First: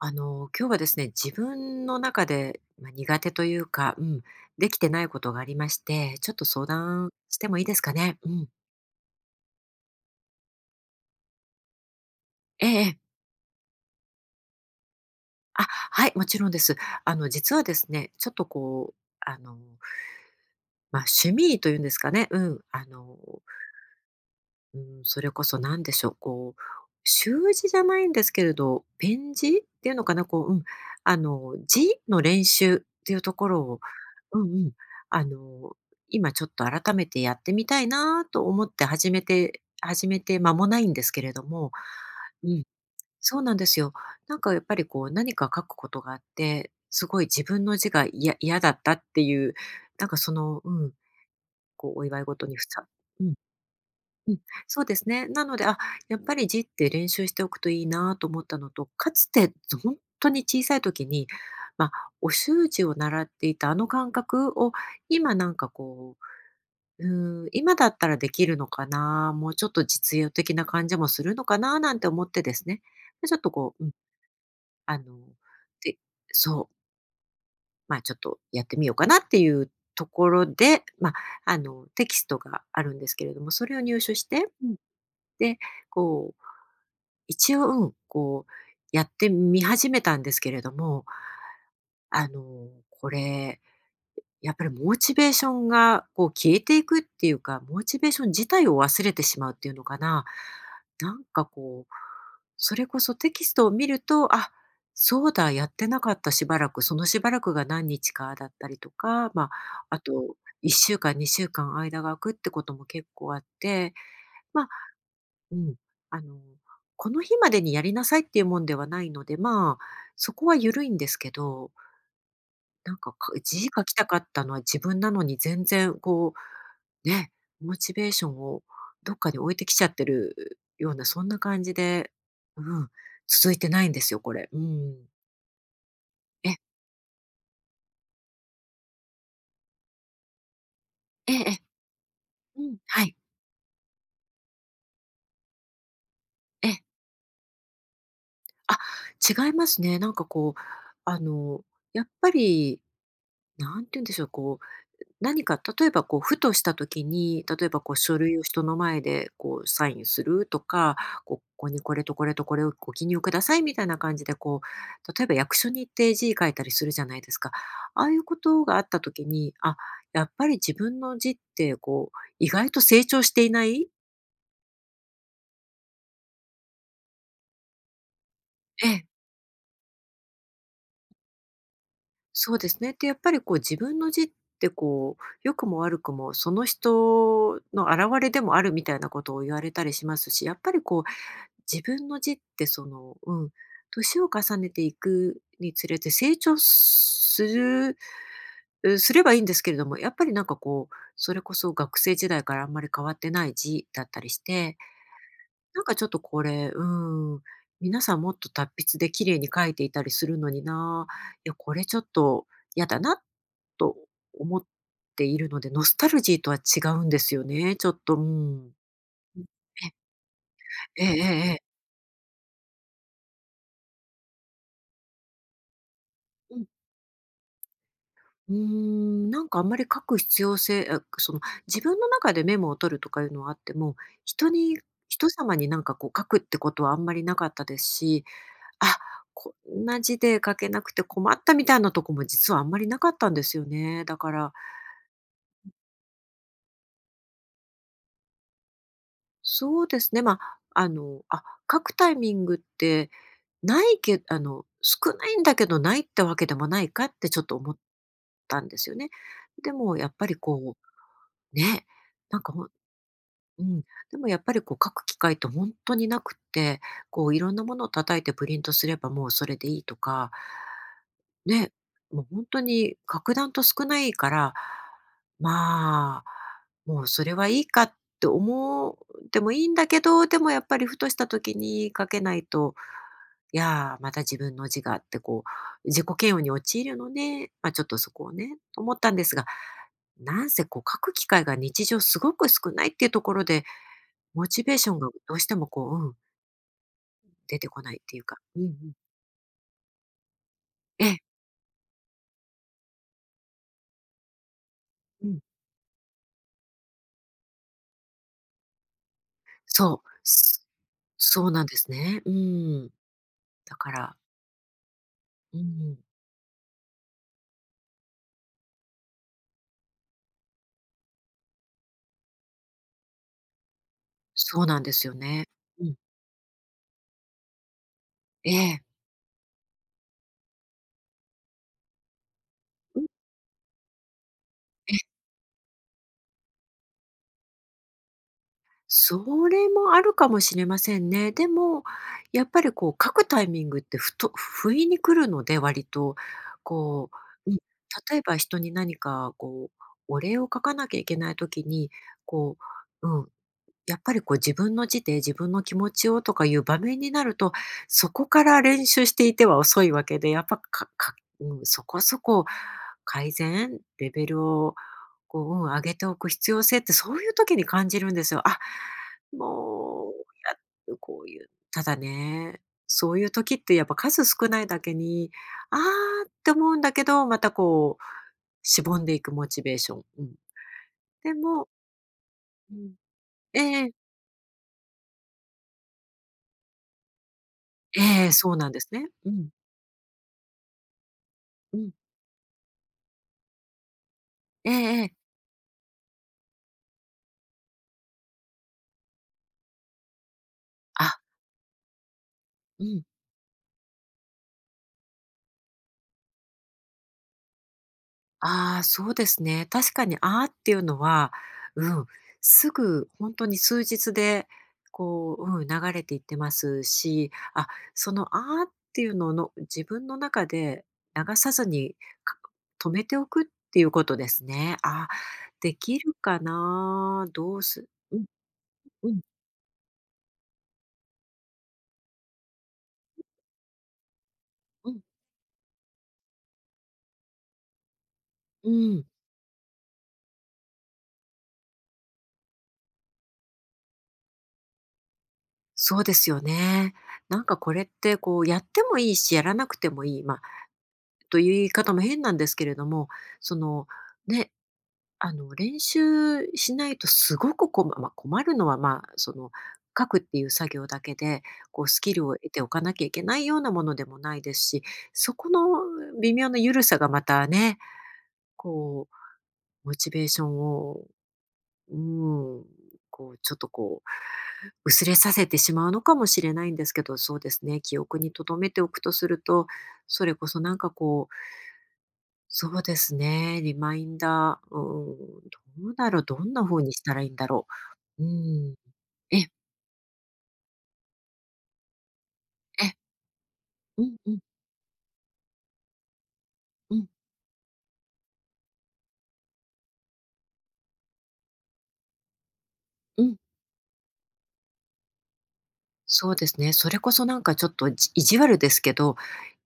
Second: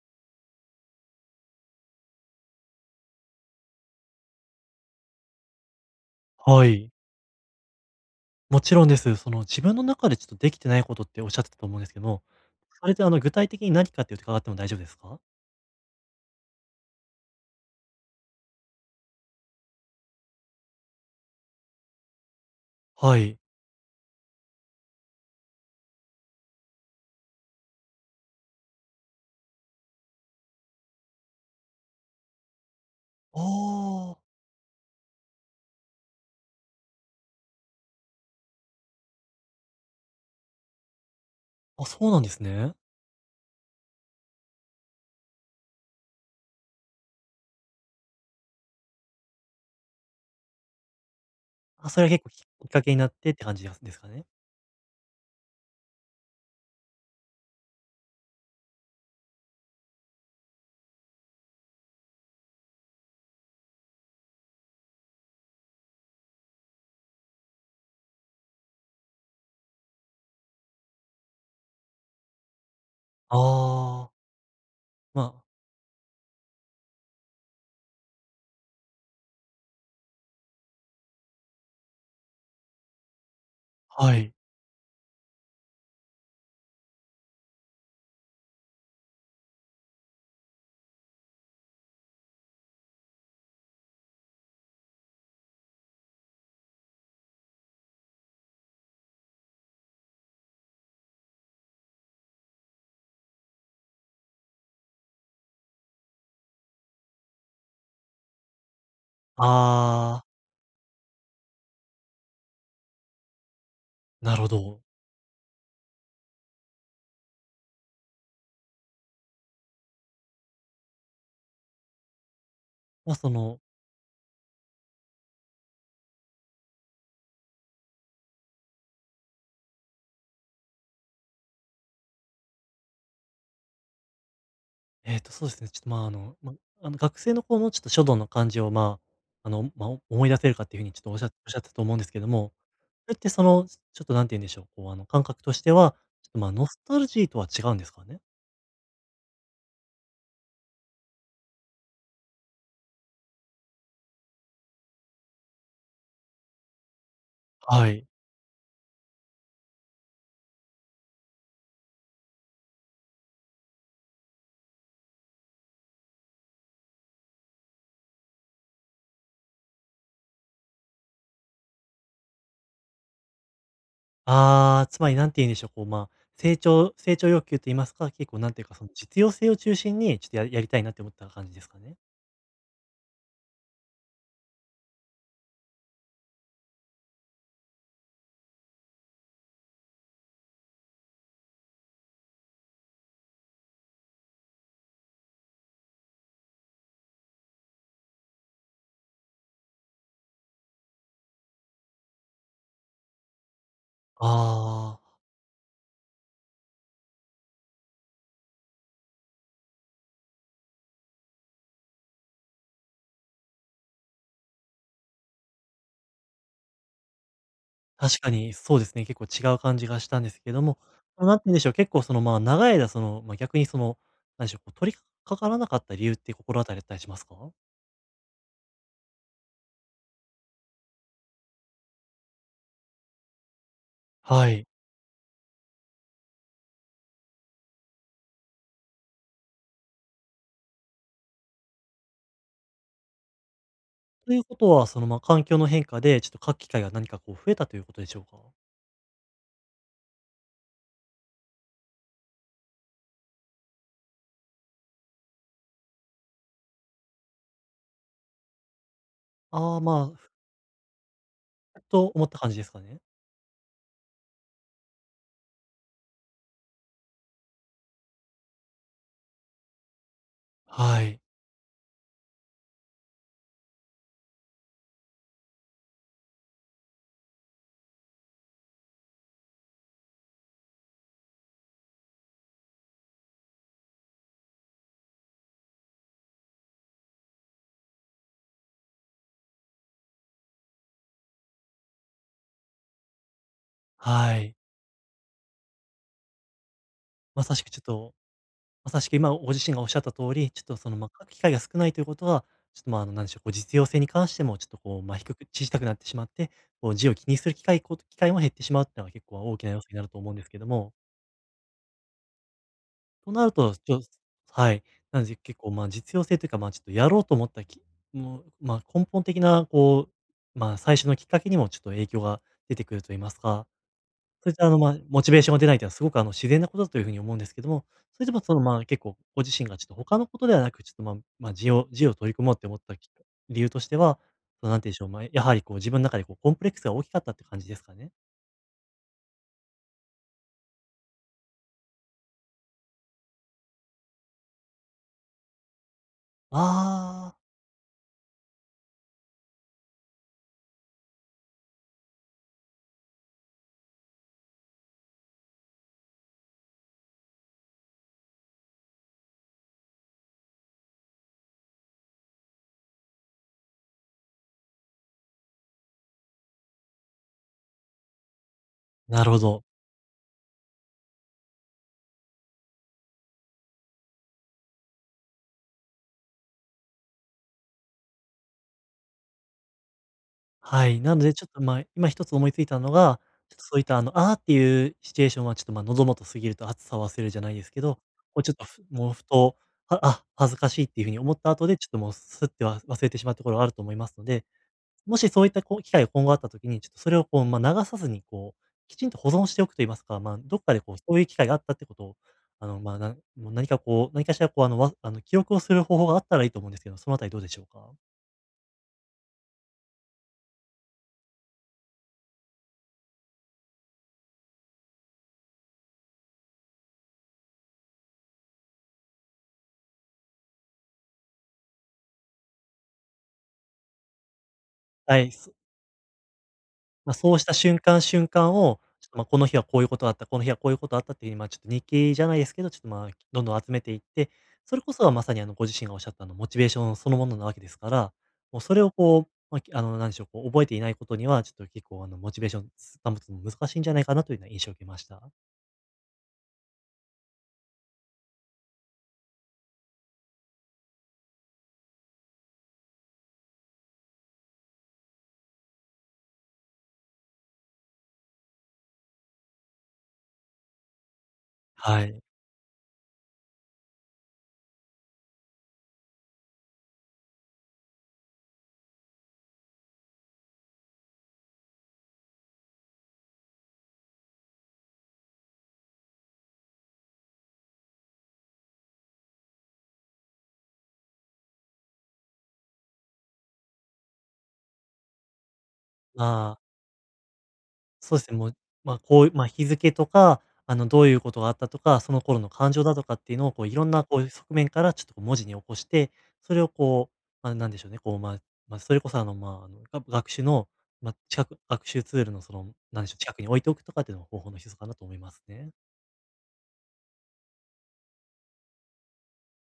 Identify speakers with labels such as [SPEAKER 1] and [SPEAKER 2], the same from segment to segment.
[SPEAKER 1] 今日はですね、自分の中で、まあ、苦手というか、うん、できてないことがありまして、ちょっと
[SPEAKER 2] は
[SPEAKER 1] 相
[SPEAKER 2] い。
[SPEAKER 1] 談してもいいですかね？うん。
[SPEAKER 2] もちろんです。その自分の中でちょっとできてないことっておっしゃってたと思うんですけども、
[SPEAKER 1] えええ
[SPEAKER 2] それっ
[SPEAKER 1] え。
[SPEAKER 2] て具体的に何かっていうと伺っても大丈夫ですか？
[SPEAKER 1] あ、はい、もちろんです。実はですね、ちょっとこう、あの、まあ、趣味というんですかね、うん、
[SPEAKER 2] はい。
[SPEAKER 1] うん、それこそ何でしょう、こう、習字じゃないんですけれど、ペン字っていうのかな、こう、うん、字の練習っていうと
[SPEAKER 2] あ
[SPEAKER 1] ころを、
[SPEAKER 2] あ。
[SPEAKER 1] うんうん、あの、今ちょっと改めてやってみたいなと思って始めて間もないんですけれども、
[SPEAKER 2] あ、そうなんです
[SPEAKER 1] うん、
[SPEAKER 2] ね。
[SPEAKER 1] そうなんですよ。なんかやっぱりこう、何か書くことがあって、すごい自分の字が嫌だったっていう、なんかその、うん、
[SPEAKER 2] あ、
[SPEAKER 1] こう
[SPEAKER 2] それ
[SPEAKER 1] お
[SPEAKER 2] は
[SPEAKER 1] 祝
[SPEAKER 2] 結
[SPEAKER 1] い
[SPEAKER 2] 構きき
[SPEAKER 1] 事に
[SPEAKER 2] っかけになっ
[SPEAKER 1] う
[SPEAKER 2] て
[SPEAKER 1] ん。
[SPEAKER 2] って感じですかね？
[SPEAKER 1] うん、そうですね。なので、あ、やっぱり字って練習しておくといいなと思ったのと、かつて本当に小さい時に、まあ、お習字を習っていたあの感覚を、今なんかこう、うん、今だったらできるのかな、もうちょっと実用的な感じもするのかななんて思ってですね。で、ちょ
[SPEAKER 2] あ
[SPEAKER 1] っとこう、うん、
[SPEAKER 2] あ、
[SPEAKER 1] あの、
[SPEAKER 2] まあ
[SPEAKER 1] でそう、ま、ちょっとやってみようかなっていうところで、まあ、テキストがあるんですけれども、それを入手
[SPEAKER 2] は
[SPEAKER 1] し
[SPEAKER 2] い。
[SPEAKER 1] て、うん、で、こう一応、うん、こう、やってみ始めたんですけれども、これ、やっぱりモチベーションがこう消えていくっていうか、モチベーション自体を忘れてしまうっていうのかな。なんかこう、それこそテキストを見ると、あ、そうだ、やってなかったしばらく、そのしばらくが何日かだったりとか、まあ、あ
[SPEAKER 2] ああ、
[SPEAKER 1] と1週間、2週間間が空くってことも結構あって、
[SPEAKER 2] なるほ
[SPEAKER 1] まあ、
[SPEAKER 2] ど。
[SPEAKER 1] うん。あの、この日までにやりなさいっていうもんではないので、まあ、そこは緩いんですけど、なんか、
[SPEAKER 2] まあ、そ
[SPEAKER 1] か
[SPEAKER 2] の、
[SPEAKER 1] 字書きたかったのは自分なのに全然こう、ね、モチベーションをどっかに置いてきちゃってるような、そんな感じで、うん、続いてないんですよ、これ。うん。
[SPEAKER 2] そうですね、ちょっと、まあ、あの、ま、
[SPEAKER 1] え、
[SPEAKER 2] あの、学生の頃のちょっと書道の感じを、思い出せるかっていうふうにちょっとおっしゃお
[SPEAKER 1] え
[SPEAKER 2] っ
[SPEAKER 1] え、
[SPEAKER 2] しゃ
[SPEAKER 1] え、
[SPEAKER 2] ってたと思うんですけども、
[SPEAKER 1] うん、は
[SPEAKER 2] それ
[SPEAKER 1] い、
[SPEAKER 2] ってその、ちょっと何て言うんでしょう、こう、感覚としては、ちょっと、まあ、ノ
[SPEAKER 1] え
[SPEAKER 2] ス
[SPEAKER 1] え。
[SPEAKER 2] タルジーとは違うんですかね？
[SPEAKER 1] あ、違いますね。なんかこう、あの、やっぱり、なんて言うんでしょう、こう、何か例えばこう、ふとした時に、例えば
[SPEAKER 2] は
[SPEAKER 1] こう
[SPEAKER 2] い。
[SPEAKER 1] 書類を人の前でこうサインするとか、こう、ここにこれとこれとこれをご記入くださいみたいな感じでこう、例えば役所に行って字書いたりするじゃないですか。ああいうことがあった時に、あ、やっぱり自分の字ってこう、意外と成長していない。
[SPEAKER 2] ああ、つまり何て言うんでしょう、こう、まあ、成長欲求と言いますか、結構何ていうか、そ
[SPEAKER 1] え
[SPEAKER 2] の、
[SPEAKER 1] え、
[SPEAKER 2] 実用性を中心に、ちょっとやりたいなって思った感じですかね？
[SPEAKER 1] そうですね。で、やっぱりこう自分の字ってこう、良くも悪くもその人の表れでもあるみたいなことを言われたりしますし、やっぱりこう自分の字ってその、うん、年を重ねていくにつれて成長するうすればいいんですけれども、やっぱりなんかこう、それこそ学生時代からあんまり変わってない字だったりして、
[SPEAKER 2] ああ。
[SPEAKER 1] なんかちょっとこれ、うん、皆さんもっと達筆で綺麗に書いていたりするのにな、いや、これちょっと嫌だなと思っているので、ノスタルジーとは違うんですよね、ちょっと、
[SPEAKER 2] 確
[SPEAKER 1] う
[SPEAKER 2] かに
[SPEAKER 1] ん。
[SPEAKER 2] そうですね、結構
[SPEAKER 1] う
[SPEAKER 2] 違う感じがしたんですけども、
[SPEAKER 1] えええ
[SPEAKER 2] 何て
[SPEAKER 1] え
[SPEAKER 2] 言うんでしょう、
[SPEAKER 1] え。
[SPEAKER 2] 結構その、まあ、長い間その、まあ、逆にその、なんでしょう、こう、取りかからなかった理由って
[SPEAKER 1] う
[SPEAKER 2] 心
[SPEAKER 1] ん。
[SPEAKER 2] 当たりだったりしますか？
[SPEAKER 1] うーん、なんかあんまり書く必要性その自分の中でメモを取るとかいうのはあっても、人
[SPEAKER 2] はい。
[SPEAKER 1] に人様になんかこう書くってことはあんまりなかったですし、あ、こんな字で書けなくて困ったみたいなとこも実はあんまりなかったんですよね。だか
[SPEAKER 2] という
[SPEAKER 1] ら、
[SPEAKER 2] ことは、その、まあ、環境の変化で、ちょっと書く機会が何かこう増えたということでしょうか？
[SPEAKER 1] そうですね、まあ、あ、書くタイミングってないけあの、少ないんだけどないってわけでもないかってちょっと思ったんですよね。で
[SPEAKER 2] ああ、
[SPEAKER 1] もや
[SPEAKER 2] ま
[SPEAKER 1] っぱ
[SPEAKER 2] あ、
[SPEAKER 1] りこう、
[SPEAKER 2] ふっ
[SPEAKER 1] ね、
[SPEAKER 2] と思った
[SPEAKER 1] なん
[SPEAKER 2] 感
[SPEAKER 1] か
[SPEAKER 2] じですかね？
[SPEAKER 1] うん、でもやっぱりこう書く機会って本当になくって、こういろんなものを叩いてプリントすればもうそれでいいとか、
[SPEAKER 2] はい、
[SPEAKER 1] ね、もう本当に格段と少ないから、まあ、もうそれはいいかって思ってもいいんだけど、でもやっぱりふとした時に書けないと、いやー、また自分の字があってこう、自己嫌悪に陥るので、ま、ちょっとそこをね、と思ったんですが、なんせこう書く機会が日常すごく少ないっていうところで、
[SPEAKER 2] は
[SPEAKER 1] モ
[SPEAKER 2] い。
[SPEAKER 1] チベーションがどうしてもこう、うん、
[SPEAKER 2] まさ
[SPEAKER 1] 出
[SPEAKER 2] し
[SPEAKER 1] て
[SPEAKER 2] くち
[SPEAKER 1] こ
[SPEAKER 2] ょっ
[SPEAKER 1] ないっ
[SPEAKER 2] と、
[SPEAKER 1] ていうか、うんう
[SPEAKER 2] ま
[SPEAKER 1] ん。
[SPEAKER 2] さしく今ご自身がおっしゃった通り、ちょっとその、
[SPEAKER 1] え
[SPEAKER 2] ま、
[SPEAKER 1] え、
[SPEAKER 2] 書く機会が少ないということは、ちょっと、ま、あの、なんでしょう、こう実用性に関してもちょっとこう、ま、
[SPEAKER 1] う
[SPEAKER 2] 低
[SPEAKER 1] ん、
[SPEAKER 2] く小さくなってしまって、こう字を気にする機会も減ってしまうっていうのは結構大きな要素に
[SPEAKER 1] そう、
[SPEAKER 2] なると思うんですけ
[SPEAKER 1] す
[SPEAKER 2] ども、
[SPEAKER 1] そうなんですね。うん。
[SPEAKER 2] となると、
[SPEAKER 1] だから、
[SPEAKER 2] はい、なので
[SPEAKER 1] う
[SPEAKER 2] 結構、ま、
[SPEAKER 1] ん、
[SPEAKER 2] 実用性というか、ま、ちょっとやろうと思ったもう、ま、根本的なま、最初のきっかけにもちょっと影響が出てくると言いますか、そういっ
[SPEAKER 1] そう
[SPEAKER 2] たあ
[SPEAKER 1] な
[SPEAKER 2] の、
[SPEAKER 1] ん
[SPEAKER 2] ま
[SPEAKER 1] で
[SPEAKER 2] あ、
[SPEAKER 1] すよ
[SPEAKER 2] モチベー
[SPEAKER 1] ね。
[SPEAKER 2] ションが出ないっ
[SPEAKER 1] う
[SPEAKER 2] ていうのは
[SPEAKER 1] ん、
[SPEAKER 2] すごくあの、自然なことだというふうに思うんですけども、それでも
[SPEAKER 1] え
[SPEAKER 2] その、ま
[SPEAKER 1] え、
[SPEAKER 2] あ、結構ご自身がちょっと他のことではなく、ちょっと、まあ、まあ、自由を取り組もうって思った
[SPEAKER 1] うん、
[SPEAKER 2] 理由としては、その、なんて言うんでしょう、
[SPEAKER 1] え、
[SPEAKER 2] まあ、やはりこう自分の中でこうコンプレックスが大きかったって感じですかね？
[SPEAKER 1] それもあるかもしれませんね。でも、やっぱりこう書くタイミングってふと不意に来るので、割と、こ
[SPEAKER 2] ああ、
[SPEAKER 1] う、うん、例えば人に何かこう、お礼を書かなきゃいけない時に、こう、うん、やっぱりこう自分の字で自分の気持ちをとかいう場面になると、そこから練習していては遅いわけで、やっぱかかうん、そこそこ改善、レベルをこう、うん、上げておく必要性ってそういう時に感じるんですよ。あ、
[SPEAKER 2] なるほど。
[SPEAKER 1] もう、こういう、ただね、そういう時ってやっぱ数少ないだけに、ああって思うんだけど、またこう、しぼんでいくモチベーション。うん。
[SPEAKER 2] はい。なの
[SPEAKER 1] で
[SPEAKER 2] でちょっと、
[SPEAKER 1] も
[SPEAKER 2] まあ、今一つ思いつい
[SPEAKER 1] う
[SPEAKER 2] たの
[SPEAKER 1] ん。
[SPEAKER 2] が、ちょっとそう
[SPEAKER 1] え
[SPEAKER 2] いっ
[SPEAKER 1] え。
[SPEAKER 2] たあの、ああっていうシチュエーションはちょっと、まあ、喉元過ぎると熱さを忘れるじゃないですけど、
[SPEAKER 1] ええ、
[SPEAKER 2] ち
[SPEAKER 1] そ
[SPEAKER 2] ょっ
[SPEAKER 1] う
[SPEAKER 2] と
[SPEAKER 1] なんで
[SPEAKER 2] ふ
[SPEAKER 1] すね。
[SPEAKER 2] もうふ
[SPEAKER 1] うん。
[SPEAKER 2] と、はあ、恥ずかしいっていうふうに思った後
[SPEAKER 1] う
[SPEAKER 2] で、ちょ
[SPEAKER 1] ん。
[SPEAKER 2] っともうすっては忘れてしまうところがあると思いますので、
[SPEAKER 1] ええええ。
[SPEAKER 2] もしそういったこう機会が今後あった時に、ちょっとそれをこう、まあ、流さずにこう、きちんと保存しておくといいますか、まあ、どっかでこう、そ
[SPEAKER 1] あ、
[SPEAKER 2] ういう機会があったってことを、あの、
[SPEAKER 1] う
[SPEAKER 2] まあ、
[SPEAKER 1] ん。
[SPEAKER 2] なもう何かこう、何かしらこう、あの、記録をする方法があったらいいと思うんですけど、そのあたりどうでしょうか？
[SPEAKER 1] ああ、そうですね。確かに、ああっていうのは、うん、すぐ本当に数日で、こう、うん、流れていってますし、あ、その、ああっていうのの自分の中で流さずに、か止めておくっていうことですね。ああ、
[SPEAKER 2] はい。
[SPEAKER 1] できるか
[SPEAKER 2] まあ、
[SPEAKER 1] な？
[SPEAKER 2] そうした
[SPEAKER 1] どう
[SPEAKER 2] 瞬
[SPEAKER 1] す
[SPEAKER 2] 間
[SPEAKER 1] うん
[SPEAKER 2] 瞬間を、ちょっ
[SPEAKER 1] う
[SPEAKER 2] と、
[SPEAKER 1] ん
[SPEAKER 2] ま、この日はこういうことあった、この日はこういうことあったっていう、ま、ちょっと日記じゃないですけど、ちょっと、ま、どんどん集めていって、それ
[SPEAKER 1] う
[SPEAKER 2] こ
[SPEAKER 1] ん
[SPEAKER 2] そはまさに、あの、ご自身がおっしゃったあの、モチベーションそのものなわけですから、もう
[SPEAKER 1] う
[SPEAKER 2] それを
[SPEAKER 1] ん。
[SPEAKER 2] こう、まあ、きあの、なんでしょう、こう覚えていないことには、ちょっと結構、あの、モチベーションつ保つの難しいんじゃないかなというような印象を受けました。
[SPEAKER 1] そうですよね。なんかこれって、こう、やってもいいし、やらなくてもいい、ま、あという言い方も変なんですけれども、その、ね、練習しないとすごくまあ困るのは、まあ、その、書くっていう作業だけで、こうス
[SPEAKER 2] は
[SPEAKER 1] キ
[SPEAKER 2] い。
[SPEAKER 1] ルを得ておかなきゃいけないようなものでもないですし、そこの微妙なゆるさがまたね、こう、モチベーションを、うん、こう、ちょっとこう、薄れさせてしまうのかもしれないんですけど、そうですね、記憶に留めておくとすると、それこそなんかこうそうですね。リマインダー、うーん、どうだろう、
[SPEAKER 2] ま
[SPEAKER 1] どん
[SPEAKER 2] あ、
[SPEAKER 1] な風にしたらいいんだろ
[SPEAKER 2] そう
[SPEAKER 1] う。
[SPEAKER 2] で
[SPEAKER 1] う
[SPEAKER 2] すね、もう、
[SPEAKER 1] ん。
[SPEAKER 2] まあ、こう、
[SPEAKER 1] え
[SPEAKER 2] まあ、
[SPEAKER 1] え、
[SPEAKER 2] 日付とか、あの、どういうことがあったとか、その頃の感情だとかっていうのを、こう、いろん
[SPEAKER 1] う
[SPEAKER 2] な、
[SPEAKER 1] ん
[SPEAKER 2] こう、
[SPEAKER 1] うん
[SPEAKER 2] 側面からちょっとこう文字に起こして、それを
[SPEAKER 1] うん、
[SPEAKER 2] こう、まあ、なんでしょうね、こう、まあ、まあ、それこそ、あの、まあ、あの、学習の、まあ、近く学習ツールのその、なんでしょう、
[SPEAKER 1] う
[SPEAKER 2] 近
[SPEAKER 1] ん。
[SPEAKER 2] くに置いておくとかっていうのも方法の一つかなと思いますね。
[SPEAKER 1] そうですね。それこそなんかちょっと意地悪ですけど、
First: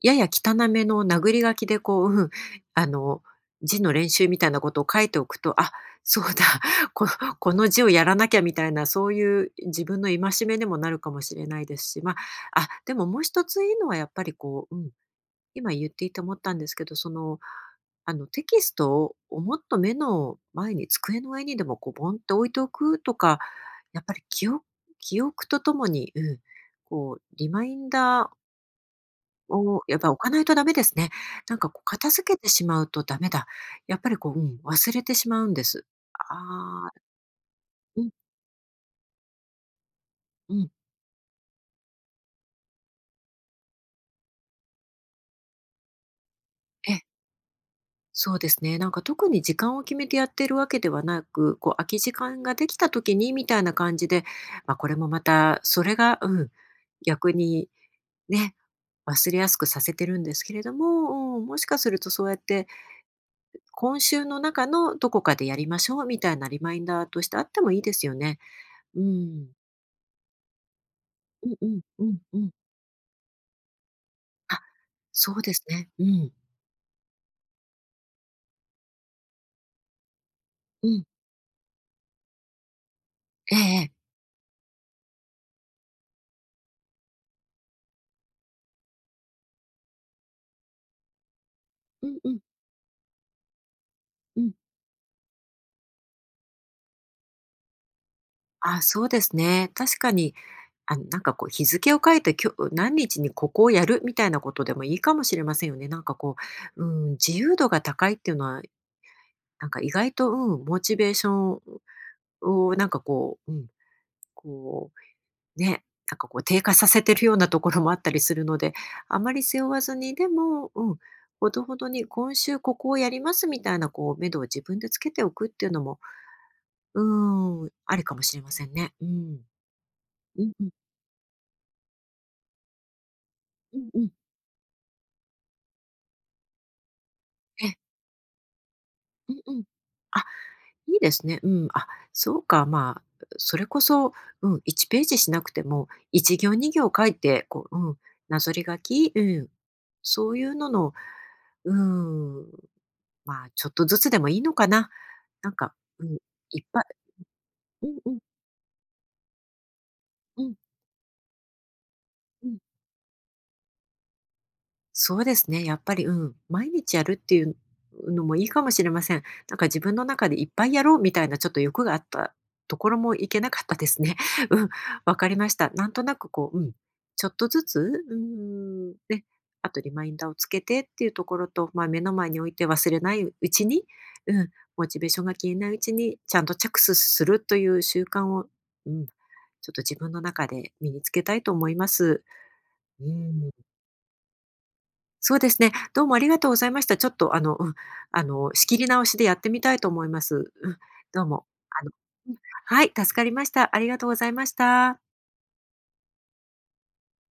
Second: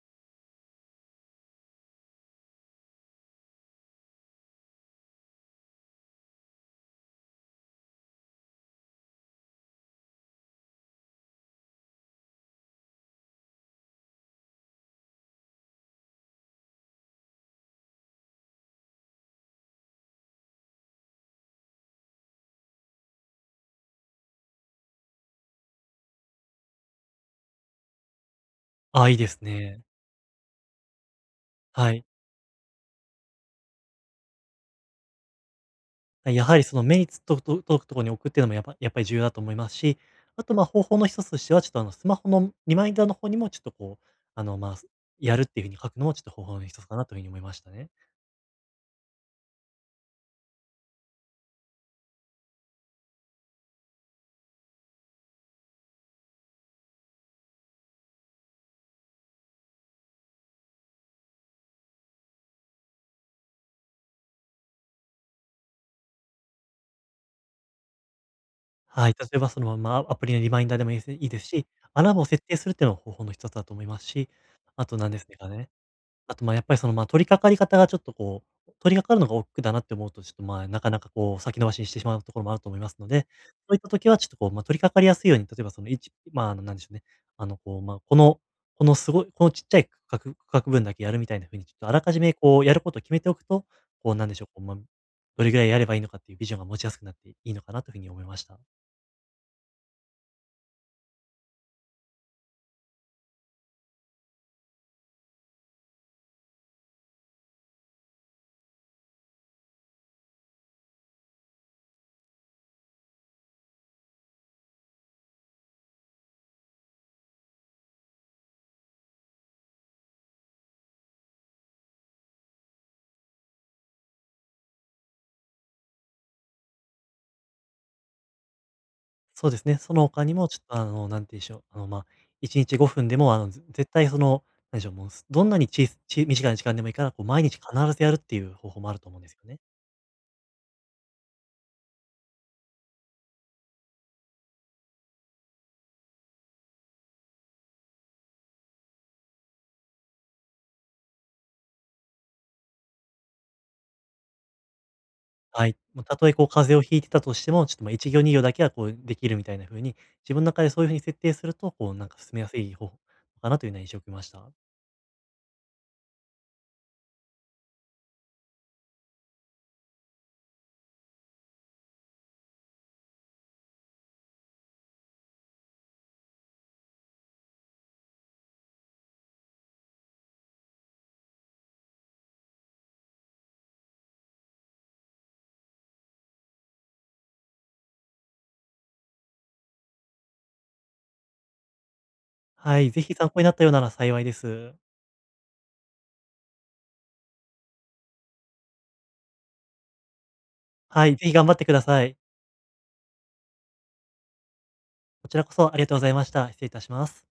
[SPEAKER 1] やや汚めの殴り書きでこう、うん、あの、字の練習みたいなことを書いておくと、あ、そうだ、ここの字をやらなきゃみたいな、そういう自分の戒めでもなるかもしれないですし、まあ、あ、でももう一ついいのはやっぱりこう、うん、今言っていて思ったんですけど、その、テキストをもっと目の前に、机の上にでもこうボンって置いておくとか、やっぱり記憶とともに、うん、こうリマインダ
[SPEAKER 2] ああ、いいです
[SPEAKER 1] ーを
[SPEAKER 2] ね。
[SPEAKER 1] やっぱ置かないとダメですね。なんかこう
[SPEAKER 2] はい。
[SPEAKER 1] 片付けてしまうとダメだ。やっぱりこう、うん、忘れてしまうんです。
[SPEAKER 2] やはりその
[SPEAKER 1] ああ、
[SPEAKER 2] 目にと届くとこ
[SPEAKER 1] う
[SPEAKER 2] ろ
[SPEAKER 1] ん、
[SPEAKER 2] に置くっていうのもやっぱり重要だと思いますし、あ
[SPEAKER 1] う
[SPEAKER 2] と、まあ
[SPEAKER 1] ん、
[SPEAKER 2] 方法の一つとしては、ちょっとあのスマホのリマインダーの方にもちょっとこう、あの、まあ、やるっていうふうに書くのもちょっと方法の一つ
[SPEAKER 1] え
[SPEAKER 2] か
[SPEAKER 1] え。
[SPEAKER 2] なというふうに思いましたね。
[SPEAKER 1] そうですね。なんか特に時間を決めてやってるわけではなく、こう空き時間ができた時にみたいな感じで、まあ、これもまたそれが、うん、逆にね、忘れやすくさせてるんですけれども、うん、もしかするとそうやって、今週の中のどこかでやりましょうみたいなリマインダーとしてあってもいいですよね。う
[SPEAKER 2] はい。例えば
[SPEAKER 1] ん。
[SPEAKER 2] そのまあアプリのリマインダーでもいいですいいで
[SPEAKER 1] う
[SPEAKER 2] す
[SPEAKER 1] んう
[SPEAKER 2] し、
[SPEAKER 1] ん
[SPEAKER 2] ア
[SPEAKER 1] う
[SPEAKER 2] ラー
[SPEAKER 1] ん
[SPEAKER 2] ムを
[SPEAKER 1] う
[SPEAKER 2] 設
[SPEAKER 1] ん。
[SPEAKER 2] 定するっていうのも方法の一つだと思いますし、
[SPEAKER 1] あ、
[SPEAKER 2] あと何です
[SPEAKER 1] そう
[SPEAKER 2] か
[SPEAKER 1] です
[SPEAKER 2] ね、
[SPEAKER 1] ね。うん。
[SPEAKER 2] あと、まあ、やっぱり、その、まあ、取り掛かり方がちょっと、こう、取り掛かるのが億劫だなって思うと、ちょっと、まあ、な
[SPEAKER 1] う
[SPEAKER 2] かな
[SPEAKER 1] ん。
[SPEAKER 2] か、こう、先延ばしにしてしまうところもあると思いますので、
[SPEAKER 1] ええ
[SPEAKER 2] そういった
[SPEAKER 1] ええ。
[SPEAKER 2] 時はちょっと、こう、まあ、取り掛かりやすいように、例えば、その、まあ、あの、なんでしょうね、あの、こう、まあ、このすごいこのちっちゃい区画分だけやるみたいな風に、ちょっとあら
[SPEAKER 1] う
[SPEAKER 2] か
[SPEAKER 1] ん
[SPEAKER 2] じ
[SPEAKER 1] う
[SPEAKER 2] め、
[SPEAKER 1] ん。
[SPEAKER 2] こう、やることを決めておくと、こう、なんで
[SPEAKER 1] う
[SPEAKER 2] しょう、
[SPEAKER 1] ん。
[SPEAKER 2] こう、まあ、どれぐらいやればいいのかっていうビジョンが持ちやすくなっていいのかなという風に思いました。
[SPEAKER 1] あ、そうですね。確かに、あなんかこう日付を書いて、今日何日にここをやるみたいなことでもいいかもしれませんよね。なんかこう、うん、自由度が高いっていうのは、なんか意外と、うん、モチベーションをなんかこう、うん、こう、ね、なんかこう低下させてるようなところもあったりするので、あまり背負わずに、でも、うん、ほどほどに今週ここをやりますみたいなこう、目処を自分でつけておくっていうのも、うん、ありかもしれませんね。うん。
[SPEAKER 2] そうですね。その他に
[SPEAKER 1] う
[SPEAKER 2] も、
[SPEAKER 1] ん
[SPEAKER 2] ちょ
[SPEAKER 1] う
[SPEAKER 2] っ
[SPEAKER 1] ん。
[SPEAKER 2] と、あの、なんて言うんでしょう、あの、まあ、1日5分でも、あの、
[SPEAKER 1] うん
[SPEAKER 2] 絶
[SPEAKER 1] う
[SPEAKER 2] 対
[SPEAKER 1] ん。
[SPEAKER 2] その、なんでしょう、もう、どんなにちいち短い時間でもいいから、こう、毎日必
[SPEAKER 1] ええ、
[SPEAKER 2] ずやるっていう方法もあると思うんで
[SPEAKER 1] う
[SPEAKER 2] すよ
[SPEAKER 1] んう
[SPEAKER 2] ね。
[SPEAKER 1] ん。あ、いいですね。うん。あ、そうか、まあ、それこそ、うん、1ページしなくても、1行2行書いて、こう、うん、なぞり書き、うん、そういうのの、うん、まあ、ちょっとずつでもいいのかな。なん
[SPEAKER 2] は
[SPEAKER 1] か、
[SPEAKER 2] い。も
[SPEAKER 1] う
[SPEAKER 2] うた
[SPEAKER 1] ん、
[SPEAKER 2] とえ、こう、
[SPEAKER 1] いっ
[SPEAKER 2] 風邪を
[SPEAKER 1] ぱい
[SPEAKER 2] ひいてたとしても、ちょっと、
[SPEAKER 1] う
[SPEAKER 2] ま、1
[SPEAKER 1] んうん、
[SPEAKER 2] 行2行だけは、こう、できるみたいな風に、自分
[SPEAKER 1] う
[SPEAKER 2] の
[SPEAKER 1] ん、
[SPEAKER 2] 中でそういう風に設定すると、こう、なんか進め
[SPEAKER 1] う
[SPEAKER 2] や
[SPEAKER 1] ん。
[SPEAKER 2] すい方法かなというような印象を受けました。
[SPEAKER 1] そうですね。やっぱり、うん、毎日やるっていうのもいいかもしれません。なんか自分の中でいっぱいやろうみたいなちょっと欲があったところもいけなかったですね。うん、わかりました。なんとなくこう、うん、ちょっとずつ、うん、ね、あとリマインダーをつけてっていうところと、まあ、目の前に置いて忘れないうちに、うん、モチベーションが消えないうちにちゃんと着手するという習慣を、うん、ちょっと自分の中で身につけたいと思います。
[SPEAKER 2] はい、ぜ
[SPEAKER 1] う
[SPEAKER 2] ひ参考に
[SPEAKER 1] ん。
[SPEAKER 2] なったようなら幸いです。
[SPEAKER 1] そうですね。どうもありがとうございました。ちょっとうん、仕切り直しでやってみたいと思います。うん、
[SPEAKER 2] はい、
[SPEAKER 1] どう
[SPEAKER 2] ぜひ
[SPEAKER 1] も。
[SPEAKER 2] 頑張ってくだ
[SPEAKER 1] あの、
[SPEAKER 2] さい。
[SPEAKER 1] うん、はい、助かりました。ありがとうございました。
[SPEAKER 2] こちらこそありがとうございました。失礼いたします。